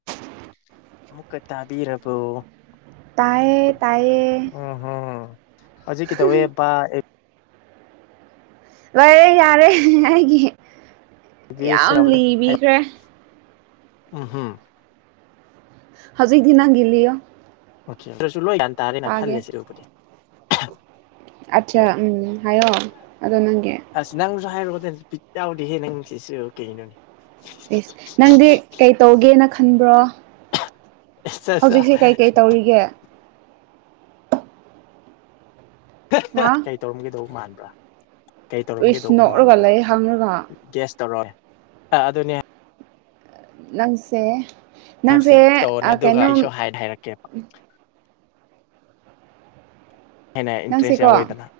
[inaudible] ꯑꯃꯨꯛꯀ ꯇꯥꯕꯤꯔꯕꯣ ꯇꯥꯌꯦ ꯇꯥꯌꯦ ꯑꯣ ꯍꯧꯖꯤ ꯀꯩꯗꯧꯋꯦꯕ ꯕꯥꯏ ꯂꯩꯔꯦ ꯌꯥꯔꯦ ꯑꯩꯒꯤ ꯌꯥꯝ ꯑꯦꯕꯗ ꯂꯤꯕꯤꯈ꯭ꯔꯦ ꯎꯝ ꯍꯝ ꯍꯧꯖꯤꯛꯗꯤ ꯅꯪꯒꯤ ꯂꯤꯌꯣ ꯑꯣꯀꯦ ꯑꯗꯨꯁꯨ ꯂꯣꯏ ꯒꯌꯥꯟ ꯇꯥꯔꯦꯅ ꯇꯥꯒꯦ ꯈꯜꯂꯦ ꯁꯤ ꯎꯞꯄꯗꯤ ꯑꯠꯆꯥ ꯎꯝ ꯍꯥꯏꯌꯣ ꯑꯗꯣ ꯅꯪꯒꯤ ꯑꯁ ꯅꯪꯁꯨ ꯍꯥꯏꯔꯛꯑꯣ ꯗꯤ ꯕꯤꯠ ꯌꯥꯎꯗꯦꯍꯦ ꯅꯪ ꯁꯤꯁꯨ ꯀꯩꯅꯣꯅꯦ ꯑꯦꯁ ꯅꯪꯗꯤ ꯀꯩ ꯇꯧꯒꯦꯅ ꯈꯟꯕ꯭ꯔꯣ ꯑꯠꯆꯥ ꯑꯠꯆꯥ ꯍꯧꯖꯤꯛꯁꯦ ꯀꯩꯀꯩ ꯇꯧꯔꯤꯒꯦ ꯍꯥ ꯀꯩ ꯇꯧꯔꯝꯒꯗꯧꯕ ꯃꯥꯟꯕ꯭ꯔꯥ ꯀꯩ ꯇꯧꯔꯝꯒ ꯏꯁ ꯇꯧꯕ ꯅꯣꯛꯔꯒ ꯃꯥꯟꯕ꯭ꯔꯥ ꯂꯩ ꯍꯪꯔꯒ ꯒꯦꯁ ꯇꯧꯔꯛ ꯑꯣꯅꯦ ꯑꯗꯨꯅꯦ ꯅꯪꯁꯦ ꯅꯪꯁꯦ ꯍꯥꯏꯕꯁꯦ ꯇꯧꯔꯣꯅꯦ ꯑꯗꯨꯒ ꯀꯩꯅꯣ ꯑꯩꯁꯨ ꯍꯥꯏ ꯍꯥꯏꯔꯛꯀꯦꯕ ꯍꯦꯟꯅ ꯏꯟꯇꯔꯦꯁ ꯅꯪꯁꯦꯀꯣ ꯌꯥꯎꯋꯦꯗꯅ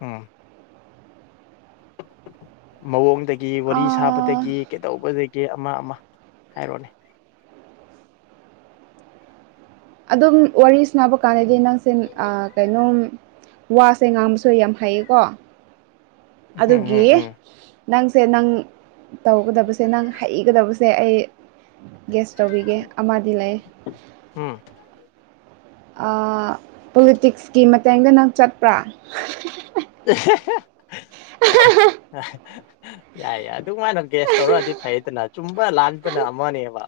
ꯎꯝ ꯃꯑꯣꯡꯗꯒꯤ ꯋꯥꯔꯤ ꯑꯥ ꯁꯥꯕꯗꯒꯤ ꯀꯩꯗꯧꯕꯗꯒꯤ ꯑꯃ ꯑꯃ ꯍꯥꯏꯔꯣꯅꯦ ꯑꯗꯨꯝ ꯋꯥꯔꯤ ꯁꯅꯕ ꯀꯥꯟꯗꯗꯤ ꯅꯪꯁꯦ ꯑ ꯀꯩꯅꯣꯝ ꯋꯥꯁꯦ ꯉꯥꯡꯕꯁꯨ ꯌꯥꯝ ꯍꯩꯌꯦꯀꯣ ꯎꯝ ꯑꯗꯨꯒꯤ ꯎꯝ ꯎꯝ ꯅꯪꯁꯦ ꯅꯪ ꯇꯧꯒꯗꯕꯁꯦ ꯅꯪ ꯍꯩꯒꯗꯕꯁꯦ ꯑꯩ ꯒꯦꯁ ꯇꯧꯕꯤꯒꯦ ꯑꯃꯗꯤ ꯂꯩꯥꯌꯦ ꯎꯝ ꯑꯩ ꯄꯣꯂꯤꯇꯤꯛꯁꯀꯤ ꯃꯇꯦꯡꯗ ꯅꯪ ꯆꯠꯄ꯭ꯔꯥ ꯍꯥꯍꯥꯍꯥ ꯌꯥꯏꯌꯦ ꯑꯗꯨꯃꯥꯏꯅ ꯒ꯭ꯦꯁ ꯇꯧꯔꯛꯑꯗꯤ ꯐꯩꯗꯅ ꯆꯨꯝꯕ ꯂꯥꯟꯕꯅ ꯑꯃꯅꯦꯕ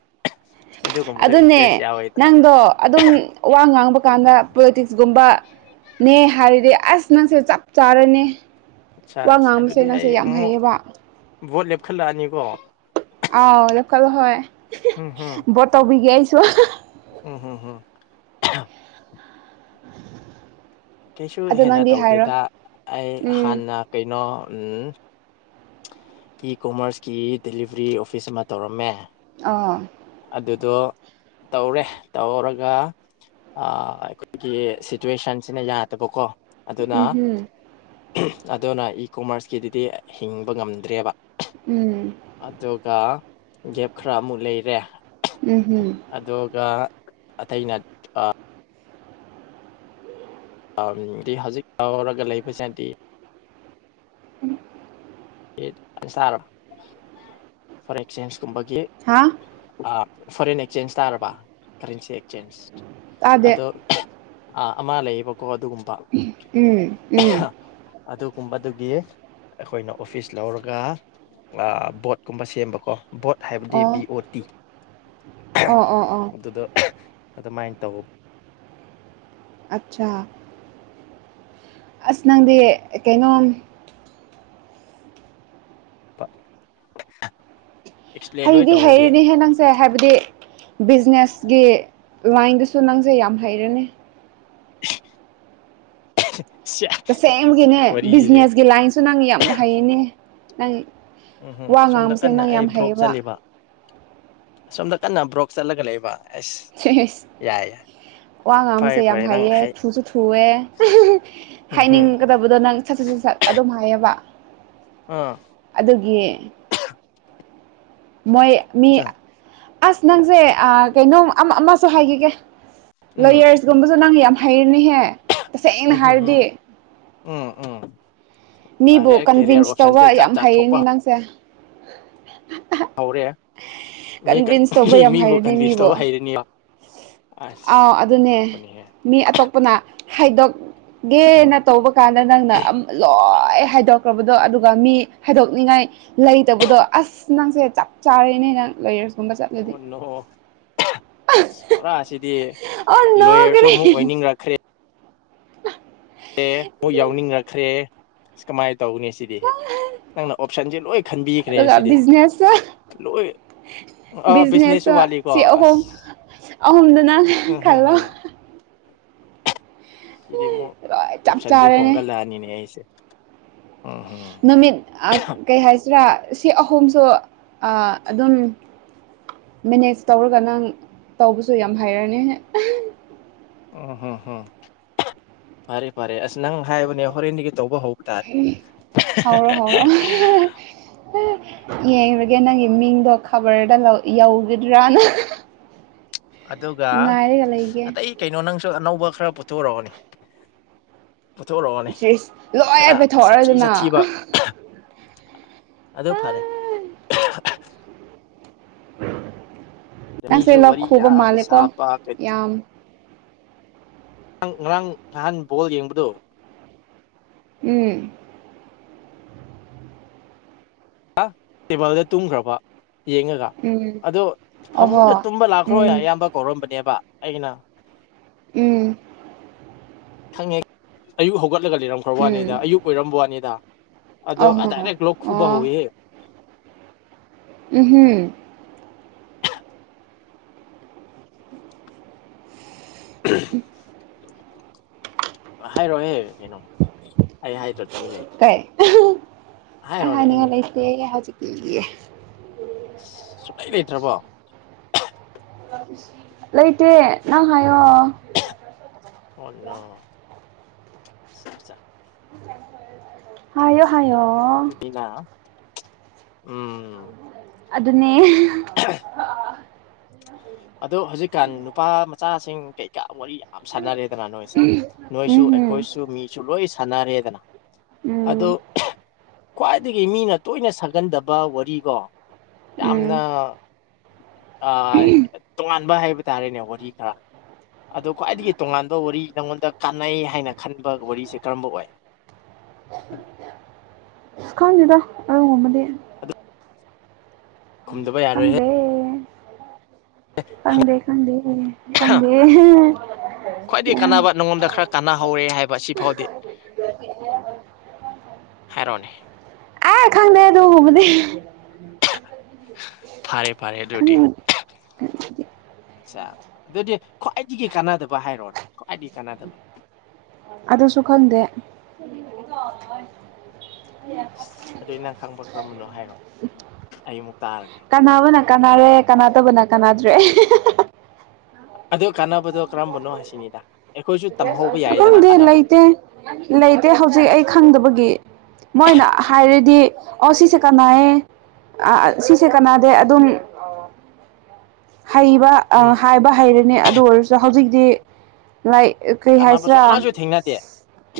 ꯑꯗꯨꯒꯨꯝꯕꯗꯣ ꯑꯗꯨꯅꯦ ꯏꯟꯇꯔꯦꯁ ꯌꯥꯎꯋꯦꯗꯅ ꯅꯪꯗꯣ ꯑꯗꯨꯝ ꯋꯥ ꯉꯥꯡꯕ ꯀꯥꯟꯗ ꯄꯣꯂꯤꯇꯤꯛꯁꯀꯨꯝꯕ ꯅꯦ ꯍꯥꯏꯔꯗꯤ ꯑꯁ ꯅꯪꯁꯦ ꯆꯞ ꯆꯥꯔꯦꯅꯦ ꯑꯠꯁꯥ ꯋꯥ ꯉꯥꯡꯕꯁꯦ ꯅꯪꯁꯦ ꯌꯥꯝ ꯍꯩꯌꯦꯕ ꯕꯣꯠ ꯂꯦꯞꯈꯠꯂꯛꯑꯅꯤꯀꯣ ꯑ ꯂ ꯀꯂꯣ ꯍ [inaudible] ꯍꯝ ꯍꯝ ꯇꯧꯕꯤꯒꯦ ꯑꯩꯁꯨ ꯑꯣ ꯍꯣ ꯍꯝ ꯀꯩꯁꯨ ꯑꯗꯣ ꯍꯦꯟꯅ ꯅꯪꯗꯤ ꯍꯥꯏꯔꯣ ꯇꯧꯗꯦꯗ ꯑꯩ ꯎꯝ ꯍꯥꯟꯅ ꯀꯩꯅꯣ ꯑꯝ ꯀꯤ ꯀꯣꯃꯔꯁꯀꯤ ꯗꯦꯂꯤꯚꯔꯤ ꯑꯣꯐꯤꯁ ꯑꯃ ꯇꯧꯔꯝꯃꯦ ꯑꯧ ꯑꯗꯨꯗꯣ ꯇꯧꯔꯦ ꯇꯧꯔꯒ ꯑꯩ ꯑꯩꯈꯣꯏꯒꯤ ꯁꯤꯆꯋꯦꯁꯟꯁꯤꯅ ꯌꯥꯗꯕꯀꯣ ꯑꯗꯨꯅ ꯎꯝ ꯍꯝ ꯑꯗꯨꯅ ꯏ ꯀꯣꯃꯔꯁꯀꯤꯗꯨꯗꯤ ꯍꯤꯡꯕ ꯉꯝꯗ꯭ꯔꯦꯕ ꯎꯝ ꯑꯗꯨꯒ ꯒꯦꯞ ꯈꯔ ꯑꯃꯨꯛ ꯂꯩꯔꯦ ꯎꯝ ꯎꯝ ꯑꯗꯨꯒ ꯑꯇꯩꯅ ꯑꯝ ꯗꯤ ꯍꯧꯖꯤꯛ ꯇꯧꯔꯒ ꯂꯩꯕꯁꯤꯅꯗꯤ ꯑꯦ ꯁꯥꯔꯣ ꯐꯣꯔ ꯑꯦꯛꯆꯦꯟꯁ ꯀꯨꯝꯕꯒꯤ ꯍꯥꯥꯎ ꯑꯥ ꯐꯣꯔꯦꯟ ꯑꯦꯛꯆꯦꯟꯖ ꯇꯥꯔꯕ ꯀꯔꯦꯟꯁꯤ ꯑꯦꯛꯆꯦꯟꯖ ꯇꯥꯗꯦ ꯑꯗꯣ ꯑꯥ ꯑꯃ ꯂꯩꯌꯦꯕꯀꯣ ꯑꯗꯨꯒꯨꯝꯕ ꯎꯝ ꯎꯝ ꯑꯗꯨꯒꯨꯝꯕꯗꯨꯒꯤ ꯑꯩꯈꯣꯏꯅ ꯑꯣꯐꯤꯁ ꯂꯧꯔꯒ ꯑꯥ ꯕꯣꯠꯀꯨꯝꯕ ꯁꯦꯝꯕꯀꯣ ꯕꯣꯠ ꯍꯥꯏꯕꯗꯤ ꯕꯤ ꯑꯣ ꯇꯤ ꯑꯣ ꯑꯣ ꯑꯣ ꯑꯗꯨꯗ ꯑꯗꯨꯃꯥꯏꯅ ꯇꯧꯕ ꯑꯆꯥ ꯑꯁ ꯅꯪꯗꯤ ꯀꯩꯅꯣꯝ [unintelligible] ꯑꯦꯛꯁꯄ꯭ꯂꯦꯟ ꯂꯣꯏ ꯍꯩꯗꯤ ꯇꯧꯔꯗꯤ ꯍꯩꯔꯤꯅꯤꯅꯦ ꯍꯦ ꯅꯪ ꯁꯦ ꯍꯥꯏꯕꯗꯤ ꯕꯤꯖꯤꯅꯦꯁꯒꯤ ꯂꯥꯏꯟꯗꯁꯨ ꯅꯪꯁꯦ ꯌꯥꯝ ꯍꯩꯔꯅꯤ [unintelligible] [unintelligible] ꯁ꯭ꯌꯥ ꯇꯁꯦꯡꯕꯒꯤꯅꯦ ꯕꯤꯖꯤꯅꯦꯁꯒꯤ ꯂꯥꯏꯟꯁꯨ ꯅꯪ ꯌꯥꯝ ꯍꯩꯔꯅꯤ ꯅꯪ ꯎꯝꯍꯝ ꯋꯥ ꯑꯁꯣꯝꯗ ꯉꯥꯡꯕꯁꯦ ꯀꯟꯅ ꯅꯪ ꯑꯩ ꯌꯥꯝ ꯕ꯭ꯔꯣꯛ ꯍꯩꯕꯥ ꯆꯠꯂꯤꯕ ꯑꯁꯣꯝꯗ ꯀꯟꯅ ꯕ꯭ꯔꯣꯛ ꯆꯠꯂꯒ ꯂꯩꯕ ꯑꯁ ꯁꯦꯁ ꯌꯥꯏ ꯋꯥ ꯐꯔꯦ ꯉꯥꯡꯕꯁꯦ ꯌꯥꯝ ꯐꯔꯦ ꯅꯪ ꯍꯩꯌꯦ ꯍꯌꯦꯡ ꯊꯨꯁꯨ ꯊꯨꯋ‌ꯦ ꯎꯝꯍꯝ ꯍꯥꯏꯅꯤꯡꯒꯗꯕꯗꯣ ꯅꯪ ꯁꯠ ꯁꯠ ꯁꯠ ꯁꯠ ꯑꯗꯨꯝ ꯍꯥꯏꯌꯦꯕ ꯑꯥ ꯑꯗꯨꯒꯤ ꯃꯣꯏ ꯃꯤ ꯑꯆꯥ ꯑꯁ ꯅꯪꯁꯦ ꯑꯥ ꯀꯩꯅꯣꯝ ꯑꯃ ꯑꯃꯁꯨ ꯍꯥꯏꯈꯤꯒꯦ ꯎꯝ ꯒꯨꯝꯕꯁꯨ ꯅꯪ ꯌꯥꯝ ꯍꯥꯏꯔꯅꯤꯍꯦ ꯎ [unintelligible] ꯎ ꯎ ꯃꯤꯕꯨ ꯀꯟꯚꯤꯟꯁ ꯇꯧꯕ ꯌꯥꯝ ꯖꯥꯠ ꯊꯣꯛꯄ ꯍꯩꯌꯦꯅꯦ ꯅꯪꯁꯦ ꯍꯧꯔꯦ ꯃꯤ ꯀꯟ ꯀꯟꯚꯤꯟꯁ ꯇꯧꯕ ꯃꯤ ꯌꯥꯝ ꯃꯤꯕꯨ ꯍꯩꯔꯅꯤ ꯀꯟꯚꯤꯟꯁ ꯃꯤꯕꯨ ꯇꯧꯕ ꯍꯩꯔꯅꯤꯕ ꯑꯁ ꯑꯥꯎ ꯑꯗꯨꯅꯦ ꯉꯛꯄꯅꯤꯍꯦ ꯃꯤ ꯑꯇꯣꯞꯄꯅ ꯎꯝ ꯍꯥꯏꯗꯣꯛꯒꯦꯅ ꯇꯧꯕ ꯀꯥꯟꯗ ꯅꯪꯅ ꯑꯝ ꯂꯣ ꯂ‌ꯣꯏ ꯍꯥꯏꯗꯣꯛꯈ꯭ꯔꯕꯗꯣ ꯑꯗꯨꯒ ꯃꯤ ꯍꯥꯏꯗꯣꯛꯅꯤꯡꯉꯥꯏ ꯂꯩꯇꯕꯗꯣ ꯑꯁ ꯅꯪꯁꯦ ꯆꯞ ꯆꯥꯔꯦꯅꯦ ꯅꯪ ꯂ‌ꯣꯌꯔꯁ ꯑꯣ ꯅꯣ ꯄꯨꯔꯥ ꯁꯤꯗꯤ ꯑꯣ ꯅꯣ ꯂꯣꯌꯔꯁꯨ ꯀꯔꯤ ꯑꯃꯨꯛ ꯑꯣꯏꯅꯤꯡ ꯔꯛ ꯑꯦ ꯃꯣꯏ ꯌꯥꯎꯅꯤꯡꯉꯛꯈ꯭ꯔꯦ ꯑꯁ ꯀꯃꯥꯏ ꯇꯧꯅꯤ ꯁꯤ ꯑꯦ ꯅꯪꯅ ꯑꯣꯞꯁꯟꯁꯦ ꯂꯣꯏ ꯈꯟꯕꯤꯈ꯭ꯔꯦ ꯑꯗꯨꯒ ꯁꯤꯗꯤ ꯕꯤꯖꯤꯅꯦꯁꯁꯨ ꯂꯣꯏ ꯑ ꯕꯤꯖꯤꯅꯦꯁ ꯕꯤꯖꯤꯅꯦꯁꯁꯨ ꯋꯥꯠꯂꯤ ꯀꯣ ꯁꯤ ꯑꯁ ꯑꯍꯨꯝ ꯑꯍꯨꯝꯗꯨ ꯅꯪ ꯎꯝ ꯍꯝ ꯈꯜꯂꯣ ꯍꯝ ꯁꯤꯗꯤ ꯑꯃꯨꯛ ꯂꯣꯏ ꯆꯞ ꯑꯣꯞꯁꯟꯖ‌ꯦ ꯆꯥꯔꯦꯅꯦ ꯍꯣꯡꯒꯠꯂꯑꯅꯤꯅꯦ ꯑꯩꯁꯦ ꯎꯍꯝ ꯅꯨꯃꯤꯠ ꯑ ꯀꯩ ꯍꯥꯏꯁꯤꯔꯥ ꯁꯤ ꯑꯍꯨꯝꯁꯨ ꯑ ꯑꯗꯨꯝ ꯃꯦꯅꯦꯖ ꯇꯧꯔꯒ ꯅꯪ ꯇꯧꯕꯁꯨ ꯌꯥꯝ ꯍꯩꯔꯅꯤ [unintelligible] ꯐꯔꯦ ꯐꯔꯦ ꯑꯁ ꯅꯪ ꯍꯥꯏꯕꯅꯦ ꯍꯣꯔꯦꯟꯗꯒꯤ ꯇꯧꯕ ꯍꯧ [unintelligible] ꯍꯧꯔꯣ ꯍꯧꯔꯣ [unintelligible] ꯌꯦꯡꯔꯒꯦ ꯅꯪꯒꯤ ꯃꯤꯡꯗꯣ ꯈꯕꯔꯗ ꯂꯧ ꯌꯧꯒꯗ꯭ꯔꯅ ꯑꯗꯨꯒ ꯂꯩꯒꯦ ꯑꯇꯩ ꯀꯩꯅꯣ ꯅꯪꯁꯨ ꯑꯅꯧꯕ ꯈꯔ ꯄꯨꯊꯣꯔꯑꯣꯅꯦ ꯄꯨꯊꯣꯔꯑꯣꯅꯦ ꯁꯤꯁ ꯂꯣꯏ ꯈꯔ ꯁꯥꯊꯤ ꯄꯩꯊꯣꯛꯑꯗꯅ ꯁꯥꯊꯤꯕ ꯑꯗꯨ ꯐꯔꯦ ꯗ ꯅꯪꯁꯦ ꯃꯤꯁꯨ ꯂꯣꯛ ꯋꯥꯔꯤ ꯈꯨꯕ ꯌꯥꯝꯅ ꯃꯥꯜꯂꯦꯀꯣ ꯁꯥꯕ [unintelligible] ꯌꯥꯝ ꯅꯪ ꯉꯔꯥꯡ ꯅꯍꯥꯟ ꯕꯣꯜ ꯌꯦꯡꯕꯗꯣ ꯎꯝ ꯑ ꯇꯦꯕꯜꯗ ꯇꯨꯝꯈ꯭ꯔꯕ ꯌꯦꯡꯉꯒ ꯎꯝ ꯑꯗꯣ ꯑꯣꯍꯣ ꯐꯃꯨꯡꯗ ꯇꯨꯝꯕ ꯂꯥꯛꯈ꯭ꯔꯣ ꯎꯝ ꯑꯌꯥꯝꯕ ꯀꯧꯔꯝꯕꯅꯦꯕ ꯑꯩꯅ ꯎꯝ ꯈꯪꯉꯦ ꯑꯌꯨꯛ ꯍꯧꯒꯠꯂꯒ ꯂꯩꯔꯝꯈ꯭ꯔ ꯎꯝ ꯋꯥꯅꯤꯗ ꯑꯌꯨꯛ ꯑꯣꯏꯔꯝꯕꯋꯥꯅꯤꯗ ꯑꯗꯣ ꯑ ꯑꯍꯣ ꯗꯥꯏꯔꯦꯛ ꯂꯣꯛ ꯈꯨꯕ ꯑꯣ ꯍꯧꯋꯦꯍꯦ ꯎꯝꯍꯨꯝ ꯎꯝ ꯍꯥꯏꯔꯣꯍꯦ ꯀꯩꯅꯣ ꯑꯩ ꯍꯥꯏꯗ꯭ꯔꯣ ꯇꯨꯃꯤꯟ ꯂꯩ ꯀꯩ ꯑꯩ ꯍꯥꯏꯔꯣꯅꯦ ꯑꯦꯅꯤ ꯍꯥꯅꯤꯡꯉꯥꯏ ꯂꯩꯇꯦ ꯍꯖꯤꯛꯀꯤꯗꯤ ꯁꯨꯛꯂꯩ ꯂꯩꯇ꯭ꯔꯕꯣ ꯂꯩꯇꯦ ꯅꯪ ꯍꯥꯏꯌꯣ ꯑꯣ ꯅꯣ ꯆꯥꯆꯥ ꯍꯥꯏꯌꯣ ꯍꯥꯏꯌꯣ ꯑꯗꯨꯗꯤꯅ ꯎꯝ ꯑꯗꯨꯅꯦ [unintelligible] ꯑꯗꯣ ꯍꯧꯖꯤꯛꯀꯥꯟ ꯅꯨꯄꯥ ꯃꯆꯥꯁꯤꯡ ꯀꯩꯀꯥ ꯋꯥꯔꯤ ꯌꯥ [unintelligible] ꯁꯥꯟꯅꯔꯦꯗꯅ ꯅꯣꯏꯁꯦ ꯅꯣꯏꯁꯨ ꯎꯝ ꯑꯩꯈꯣꯏꯁꯨ ꯃꯤꯁꯨ ꯂꯣꯏ ꯁꯥꯟꯅꯔꯦꯗꯅ ꯎꯝ ꯑꯗꯣ ꯈ꯭ꯋꯥꯏꯗꯒꯤ ꯃꯤꯅ ꯇꯣꯏꯅ ꯁꯥꯒꯟꯗꯕ ꯋꯥꯔꯤꯒꯣ ꯎꯝ ꯌꯥꯝꯅ ꯑꯥ ꯉꯥꯟꯕ ꯍꯥꯏꯕ ꯇꯥꯔꯦꯅꯦ ꯋꯥꯔꯤꯈ꯭ꯔ ꯑꯗꯣ ꯈ꯭ꯋꯥꯏꯗꯒꯤ ꯇꯣꯉꯥꯟꯕ ꯋꯥꯔꯤ ꯅꯪꯉꯣꯟꯗ ꯀꯥꯟꯅꯩ ꯍꯥꯏꯅ ꯈꯟꯕ ꯋꯥꯔꯤꯁꯦ ꯀꯔꯝꯕ ꯑꯣꯏ [unintelligible] [unintelligible] ꯈꯪꯗꯦꯗ ꯑꯔꯨꯒꯨꯝꯕꯗꯤ ꯑꯗꯨ ꯈꯨꯝꯗꯕ ꯌꯥꯔꯣꯏꯍꯦ ꯈꯪꯗꯦ ꯈꯪꯗꯦ ꯈꯪꯗꯦ ꯍꯥꯢꯌꯦ ꯈꯪꯗꯦ [unintelligible] ꯈ꯭ꯋꯥꯏꯗꯒꯤ ꯀꯟꯅꯕ ꯅꯉꯣꯟꯗ ꯈꯔ ꯀꯥꯟꯅꯍꯧꯔꯦ ꯍꯥꯏꯕ ꯁꯤ ꯐꯥꯎꯗꯤ ꯍꯥꯏꯔꯣꯅꯦ ꯑꯥ ꯈꯪꯗꯦ ꯑꯗꯨꯒꯨꯕꯗꯤ ꯐꯥꯔꯦ ꯐꯥꯔꯦ ꯈꯪ ꯑꯗꯨꯗꯤ ꯑꯠꯆꯥ ꯑꯗꯨꯗꯤ ꯈ꯭ꯋꯥꯏꯗꯒꯤ ꯀꯥꯟꯅꯗꯕ ꯍꯥꯏꯔꯣꯅꯦ ꯈ꯭ꯋꯥꯏꯗꯒꯤ ꯀꯥꯟꯅꯗꯕ ꯑꯗꯨꯁꯨ ꯈꯪꯗꯦ ꯑꯁ ꯑꯗꯨꯏ ꯅꯪ ꯈꯪꯕ ꯀꯔꯝꯕꯅꯣ ꯍꯥꯏꯔꯣ ꯑꯩ ꯃꯨꯛ ꯇꯥꯔꯒꯦ ꯀꯥꯟꯅꯕꯅ ꯀꯥꯟꯅꯔꯦ ꯀꯥꯟꯅꯗꯕꯅ ꯀꯥꯟꯅꯗ꯭ꯔꯦ ꯑꯗꯨ ꯀꯥꯟꯅꯕꯗꯣ ꯀꯔꯝꯕꯅꯣ ꯁꯤꯅꯤꯗ ꯑꯩꯈꯣꯏꯁꯨ ꯇꯝꯍꯧꯕ ꯌꯥꯏꯗꯅ ꯈꯪꯗꯦ ꯀꯥꯟꯅꯕꯗꯨꯗꯤ ꯂꯩꯇꯦ ꯂꯩꯇꯦ ꯍꯧꯖꯤꯛ ꯑꯩ ꯈꯪꯗꯕꯒꯤ ꯃꯣꯏꯅ ꯍꯥꯏꯔꯗꯤ ꯑꯣ ꯁꯤꯁꯦ ꯀꯅꯩꯑꯦ ꯑꯥꯑꯥ ꯁꯤꯁꯦ ꯀꯅꯥꯗꯦ ꯑꯗꯨꯝ ꯍꯩꯕ ꯎꯝ ꯑꯥ ꯍꯥꯏꯕ ꯍꯩꯔꯅꯤ ꯑꯗꯨ ꯑꯣꯏꯔꯁꯨ ꯍꯧꯖꯤꯛꯇꯤ ꯂꯥꯏꯛ ꯀ꯭ꯔꯤ ꯀꯥꯟꯅꯕꯁꯨ ꯍꯥꯏꯁꯤꯔ ꯑꯃꯁꯨ ꯊꯦꯡꯅꯗꯦ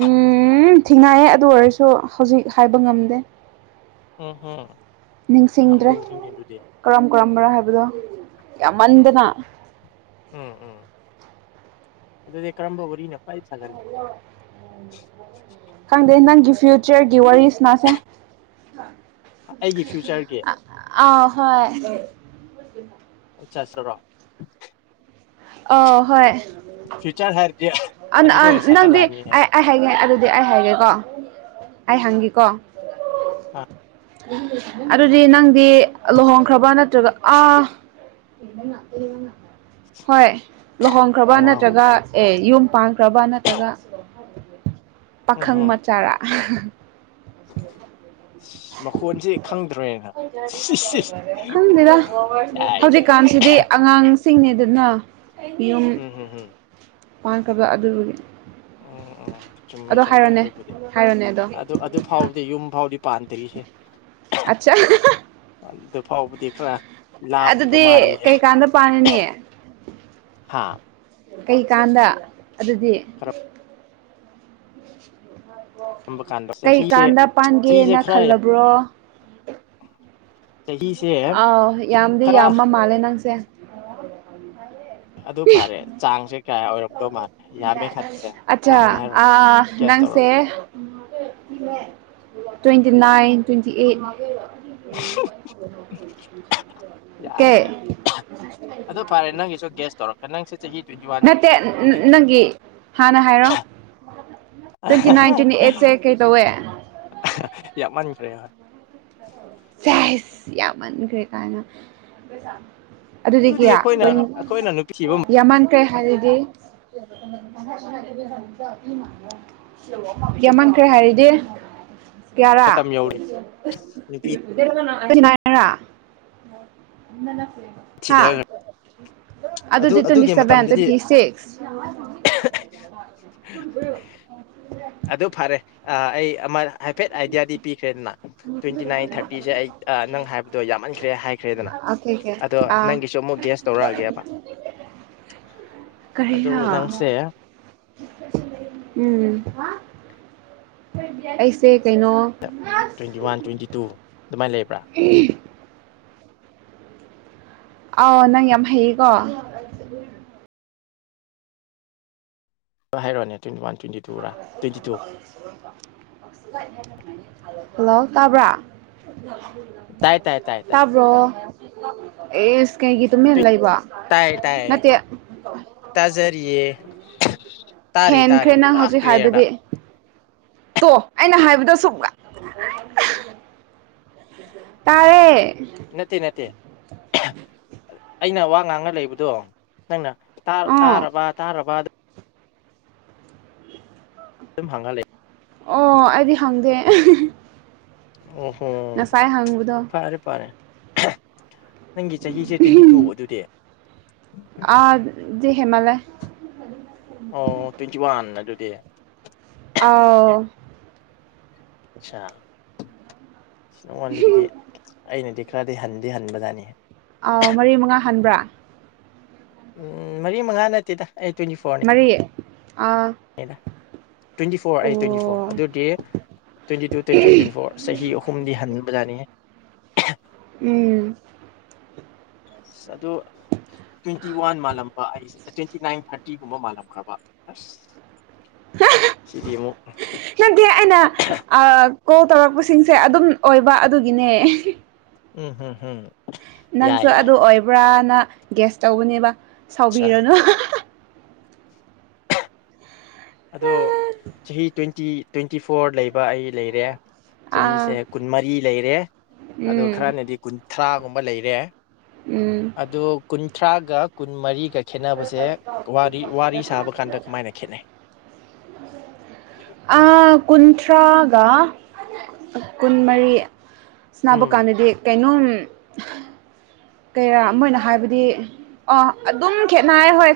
ꯎꯝ ꯊꯦꯡꯅꯥꯏꯌꯦ ꯑꯗꯨ ꯑꯣꯏꯔꯁꯨ ꯍꯧꯖꯤꯛ ꯍꯥꯏꯕ ꯉꯝꯗꯦ ꯎꯝ ꯍꯝ ꯌꯥꯝ ꯅꯤꯡꯁꯤꯡꯗ꯭ꯔꯦ ꯂꯨꯔꯤꯅꯦ ꯑꯗꯨꯗꯤ ꯀꯔꯝ ꯀꯔꯝꯕ꯭ꯔꯥ ꯍꯥꯏꯕꯗꯣ ꯎꯝ ꯌꯥꯝꯃꯟꯗꯅ ꯎꯝ ꯎꯝ ꯑꯗꯨꯗꯤ ꯀꯔꯝꯕ ꯋꯥꯔꯤꯅ ꯈ꯭ꯋꯥꯏ [unintelligible] [unintelligible] ꯈꯪꯗꯦ ꯅꯪꯒꯤ ꯐ꯭ꯌꯨꯆꯔꯒꯤ ꯋꯥꯔꯤ ꯁ꯭ꯅꯥꯁꯦ ꯑꯩꯒꯤ ꯐ꯭ꯌꯨꯆꯔꯒꯤ ꯑꯥ ꯍꯣꯏ [unintelligible] ꯑ ꯍꯣꯏ ꯐ꯭ꯌꯨꯆꯥꯔ ꯍꯥꯏꯔꯗꯤ ꯑꯟ ꯑꯗꯨꯗ ꯑꯟ ꯑꯣꯏꯅ ꯅꯪꯗꯤ ꯁꯥꯒꯠꯂꯛꯑꯅꯤꯅꯦ ꯑꯥꯢ ꯑꯩ ꯍꯥꯏꯒꯦ ꯑꯗꯨꯗꯤ ꯑꯩ ꯍꯥꯏꯒꯦꯀꯣ ꯑꯩ ꯍꯪꯒꯤꯀꯣ ꯑꯥ ꯑꯗꯨꯗꯤ ꯅꯪꯗꯤ ꯑꯂꯣꯍꯪꯈ꯭ꯔꯕ ꯅꯠꯇ꯭ꯔꯒ ꯑꯥ ꯍꯣꯏ ꯂꯣꯍꯪꯈ꯭ꯔꯕ ꯍꯪꯉꯣ ꯍꯪꯉꯣ ꯅꯠꯇ꯭ꯔꯒ ꯑꯦ ꯌꯨꯝ ꯄꯥꯟꯈ꯭ꯔꯕ ꯅꯠꯇ꯭ꯔꯒ ꯎꯝ ꯄꯥꯈꯪ ꯍꯝ ꯃꯆꯥꯔꯥ ꯑꯍꯥ [inaudible] ꯁꯤ ꯃꯈꯣꯟꯖꯦ ꯈꯪꯗ꯭ꯔꯦꯅ ꯁꯤꯁ ꯁꯤꯁ ꯌꯥꯏ ꯌꯥꯏ ꯌꯥꯏ ꯑꯉꯥꯡꯁꯤꯡꯅꯦꯗꯅ ꯌꯨꯝ ꯎꯝ ꯎꯝ ꯀꯕ ꯑꯗꯨꯒꯤ ꯎꯝ ꯎꯝ ꯆꯨꯝꯃꯦ ꯆꯨꯝꯃꯦ ꯑꯗꯨꯕꯨꯗꯤ ꯍꯥꯏꯔꯣꯅꯦ ꯑꯗꯣ ꯑꯗꯨ ꯑꯗ ꯗꯨ ꯐꯥꯎꯗꯤ ꯌꯨꯝ ꯐꯥꯎꯗꯤ ꯄꯥꯟꯗ꯭ꯔꯤꯍꯦ ꯑꯆꯥ ꯑꯍꯥꯍꯥ ꯑꯗꯨ ꯐꯥꯎꯕꯗꯤ ꯈꯔ ꯂꯥꯞꯄꯤꯕ ꯑꯗꯨꯗꯤ ꯃꯥꯜꯂꯤꯌꯦ ꯀꯩꯀꯥꯟꯗ ꯄꯥꯔꯅꯤ ꯍꯥꯥ ꯀꯩꯀꯥꯟꯗ ꯑꯗꯨꯗꯤ ꯀꯔꯝꯕ ꯀꯥꯟꯗ ꯆꯍꯤꯁꯦ ꯀꯩꯀꯥꯟꯗ ꯆꯍꯤꯁꯦ ꯄꯥꯟꯒꯦꯅ ꯈꯔ ꯌꯥꯝ ꯈꯜꯂꯕ꯭ꯔꯣ ꯆꯍꯤꯁꯦ ꯑꯥꯎ ꯌꯥꯝꯗꯤ ꯈꯔ ꯌꯥꯝꯃ ꯃꯥꯜꯂꯦ ꯅꯪꯁꯦ ꯑꯗꯨ ꯐꯔꯦ ꯆꯥꯡꯖꯦ ꯑꯆꯥ ꯆꯥꯡꯅꯦ ꯍꯥꯏꯔꯣ ꯑꯥ ꯒ꯭ꯌꯥꯁ ꯇꯧꯔꯣ ꯅꯪꯁꯦ ꯇ꯭ꯋꯦꯟꯇꯤ ꯅꯥꯏꯟ ꯇ꯭ꯋꯦꯟꯇꯤ ꯑꯦꯠ ꯀꯦ ꯌꯥꯏ ꯌꯥꯏ ꯑꯗꯨ ꯐꯔꯦ ꯅꯪꯒꯤꯁꯨ ꯒꯦꯁ ꯇꯧꯔꯛꯀꯦ ꯅꯪꯁꯤꯠ ꯆꯍꯤ ꯇꯨꯋꯦꯟꯇꯤ ꯋꯥꯟ ꯅꯠꯇꯦ ꯇ꯭ꯋꯦꯟꯇꯤ ꯅꯅꯪꯒꯤ ꯍꯥꯟꯅ ꯍꯥꯏꯔꯣ ꯇꯨꯋꯦꯟꯇꯤ ꯅꯥꯏꯟ ꯇꯨꯋꯦꯟꯇꯤ ꯑꯦꯠꯁꯦ ꯀꯩ ꯇꯧꯋꯦ ꯑꯍꯥ ꯌꯥꯃꯟꯈ꯭ꯔꯦ ꯍꯣꯢ ꯆꯥꯢꯁ ꯌꯥꯝꯃꯟꯈ꯭ꯔꯦ ꯀꯥꯢꯅ ꯑꯗꯨꯗꯤ ꯀꯌꯥ ꯑꯩꯈꯣꯏꯅ ꯇꯣꯢꯟ ꯑꯩꯈꯣꯏꯅ ꯅꯨꯄꯤ ꯊꯤꯕ ꯌꯥꯝꯃꯟꯈ꯭ꯔꯦ ꯍꯥꯏꯔꯗꯤ ꯌꯥꯝꯃꯟꯈ꯭ꯔꯦ ꯍꯥꯏꯔꯗꯤ ꯭ꯀ꯭ꯌꯥꯔ ꯃꯇꯝ ꯌꯧꯔꯦ ꯅꯨꯄꯤ [unintelligible] ꯍꯥ ꯊꯤꯗꯈ꯭ꯔꯦ ꯑꯗꯨ ꯑꯗꯨꯗꯤ ꯇꯣꯢꯟꯇꯤ ꯑꯗꯨꯒꯤ ꯁꯚꯦꯟ ꯃꯇꯝꯗꯗꯤ ꯇꯣꯢꯟꯇꯤ ꯁꯤꯛꯁ ꯑꯗꯨ ꯐꯔꯦ ꯑꯥ ꯑꯩ ꯑꯃ ꯍꯥꯏꯐꯦꯠ ꯑꯥꯏꯗꯤꯌꯥꯗꯤ ꯄꯤꯈ꯭ꯔꯦꯗꯅ ꯇꯣꯢꯟꯇꯤ ꯅꯥꯏꯟ ꯊꯔꯇꯤꯁꯦ ꯑꯩ ꯑꯥ ꯅꯪ ꯍꯥꯏꯕꯗꯣ ꯌꯥꯝꯃꯟꯈ꯭ꯔꯦ ꯍꯥꯏꯈ꯭ꯔꯦꯗꯅ ꯑꯣꯀꯦ ꯑꯣꯀꯦ ꯑꯗꯣ ꯑꯥ ꯅꯪꯒꯤꯁꯨ ꯑꯃꯨꯛ ꯒꯦꯁ ꯇꯧꯔꯛꯑꯒꯦꯕ ꯑꯗꯨ ꯀꯔꯤꯔꯥ ꯅꯪꯁꯦ ꯎꯝ ꯑꯩꯁꯦ ꯀꯩꯅꯣ ꯇ꯭ꯋꯦꯟꯇꯤ ꯋꯥꯟ ꯇ꯭ꯋꯦꯟꯇꯤ ꯇꯨ ꯑꯗꯨꯃꯥꯏꯅ ꯂꯩꯕ꯭ꯔ [unintelligible] ꯑꯥꯎ ꯅꯪ ꯌꯥꯝ ꯍꯩꯌꯦꯀꯣ ꯍꯥꯏꯔꯣꯅꯦ twenty one twenty tour twenty two [unintelligible] hello ꯇꯥꯕ꯭ꯔ ꯇꯥꯏ ꯇꯥꯏ ꯇꯥꯏ ꯇꯥꯏ ꯇꯥꯕ꯭ꯔꯣ ꯑꯦꯁ ꯀꯩꯒꯤ ꯇꯨꯃꯤꯟ ꯂꯩꯕ ꯇꯌꯦ ꯇꯌꯦ ꯅꯠꯇꯦ ꯇꯖꯔꯤꯌꯦ ꯇꯔꯤ ꯍꯦꯟꯈ꯭ꯔꯦ ꯇꯔꯤ ꯅꯪ ꯍꯧꯖꯤꯛ ꯍꯥꯏꯕꯗꯤ ꯇꯣ ꯑꯩꯅ ꯍꯥꯏꯕꯗꯣ ꯁꯨꯝꯒ ꯇꯥꯔꯦ ꯅꯠꯇꯦ ꯅꯠꯇꯦ ꯑꯩꯅ ꯋꯥ ꯉꯥꯡꯉꯥ ꯂꯩꯕꯗꯣ ꯅꯪꯅ ꯇꯥꯔ ꯑꯣ ꯇꯥꯔꯕ ꯇꯥꯔꯕ ꯑꯗꯨꯝ ꯍꯥꯡꯉ ꯂꯩ ꯑꯣ ꯑꯩꯗꯤ ꯍꯪꯗꯦ ꯑꯍꯥꯍꯥ ꯑꯣ ꯍꯣ ꯍꯪꯕꯗꯣ ꯐꯔꯦ ꯐꯔꯦ ꯅꯪꯒꯤ ꯆꯍꯤꯁꯦ ꯇ꯭ꯋꯦꯟꯇꯤ ꯇꯨ ꯑꯗꯨꯗꯤ ꯑꯗꯨꯗꯤ ꯍꯦꯃꯜꯂꯦ ꯑꯣ ꯇ꯭ꯋꯦꯟꯇꯤ ꯋꯥꯟ ꯑꯗꯨꯗꯤ ꯑꯥꯎ ꯑꯥꯠꯁ ꯅꯪꯉꯣꯟꯗꯒꯤꯗꯤ ꯑꯩꯅꯗꯤ ꯈꯔꯗꯤ ꯍꯟꯗꯤ ꯍꯟꯕꯖꯠꯅꯤꯍꯦ ꯑꯥꯎ ꯃꯔꯤ ꯃꯉꯥ ꯍꯟꯕ꯭ꯔ ꯎꯝ ꯃꯔꯤ ꯃꯉꯥ ꯅꯠꯇꯦꯗ ꯑꯩ ꯇ꯭ꯋꯦꯟꯇꯤ ꯐꯣꯔꯅꯦ ꯃꯔꯤ ꯑꯥ ꯅꯦꯗ ꯇ꯭ꯋꯦꯟꯇꯤ ꯐꯣꯔ ꯑꯩ ꯇ꯭ꯋꯦꯟꯇꯤ ꯐꯣꯔ ꯑꯣ ꯑꯗꯨꯏꯗꯤ twenty two twenty three twenty four ꯆꯍꯤ ꯑꯍꯨꯝꯗꯤ ꯍꯟꯕꯖꯥꯠꯅꯤꯍꯦ ꯎꯝ ꯑꯁ ꯑꯗꯨ ꯇ꯭ꯋꯦꯟꯇꯤ ꯋꯥꯟ ꯃꯥꯜꯂꯝꯕ ꯑꯩꯁꯦ ꯇ꯭ꯋꯦꯟꯇꯤ ꯅꯥꯏꯟ ꯊꯥꯔꯇꯤꯒꯨꯝꯕ ꯃꯥꯜꯂꯝꯈ꯭ꯔꯕ ꯑꯁ ꯁꯤꯗꯤ ꯑꯃꯨꯛ ꯅꯠꯇꯦ ꯑꯩꯅ ꯑꯥ ꯀꯣꯜ ꯇꯧꯔꯛꯄꯁꯤꯡꯁꯦ ꯑꯗꯨꯝ ꯑꯣꯏꯕ ꯑꯗꯨꯒꯤꯅꯦ ꯎꯝ ꯍꯝ ꯍꯝ ꯌꯥꯏ ꯅꯪꯁꯨ ꯌꯥꯏ ꯑꯗꯨ ꯑꯣꯏꯕ꯭ꯔꯥꯅ ꯒ꯭ꯌꯦꯁ ꯇꯧꯕꯅꯦꯕ ꯑꯠꯆꯥ ꯁꯥꯎꯕꯤꯒꯅꯨ ꯑꯗꯣ ꯆꯍꯤ ꯇ꯭ꯋꯦꯟꯇꯤ ꯇ꯭ꯋꯦꯟꯇꯤ ꯐꯣꯔ ꯂꯩꯕ ꯑꯩ ꯂꯩꯔꯦ ꯑꯥ ꯆꯍꯤꯁꯦ ꯀꯨꯟꯃꯔꯤ ꯂꯩꯔꯦ ꯑꯗꯣ ꯎꯝ ꯈꯔꯅꯗꯤ ꯀꯨꯟꯊ꯭ꯔꯥꯒꯨꯝꯕ ꯂꯩꯔꯦ ꯎꯝ ꯑꯗꯣ ꯀꯨꯟꯊ꯭ꯔꯥꯒ ꯀꯨꯟ ꯃꯔꯤꯒ ꯈꯦꯠꯅꯕꯁꯦ ꯋꯥꯔꯤ ꯋꯥꯔꯤ ꯁꯥꯕ ꯀꯥꯟꯗ ꯀꯃꯥꯏꯅ ꯈꯦꯠꯅꯩ [unintelligible] ꯑꯥ ꯀꯨꯟꯊ꯭ꯔꯒ ꯀꯨꯟꯃꯔꯤ ꯁꯅꯕ ꯎꯝ ꯀꯥꯟꯗꯗꯤ ꯀꯩꯅꯣꯝ ꯀꯩꯔꯥ ꯃꯣꯏꯅ ꯍꯥꯏꯕꯗꯤ ꯑꯗꯨꯝ ꯈꯦꯠꯅꯩ ꯍꯣꯏ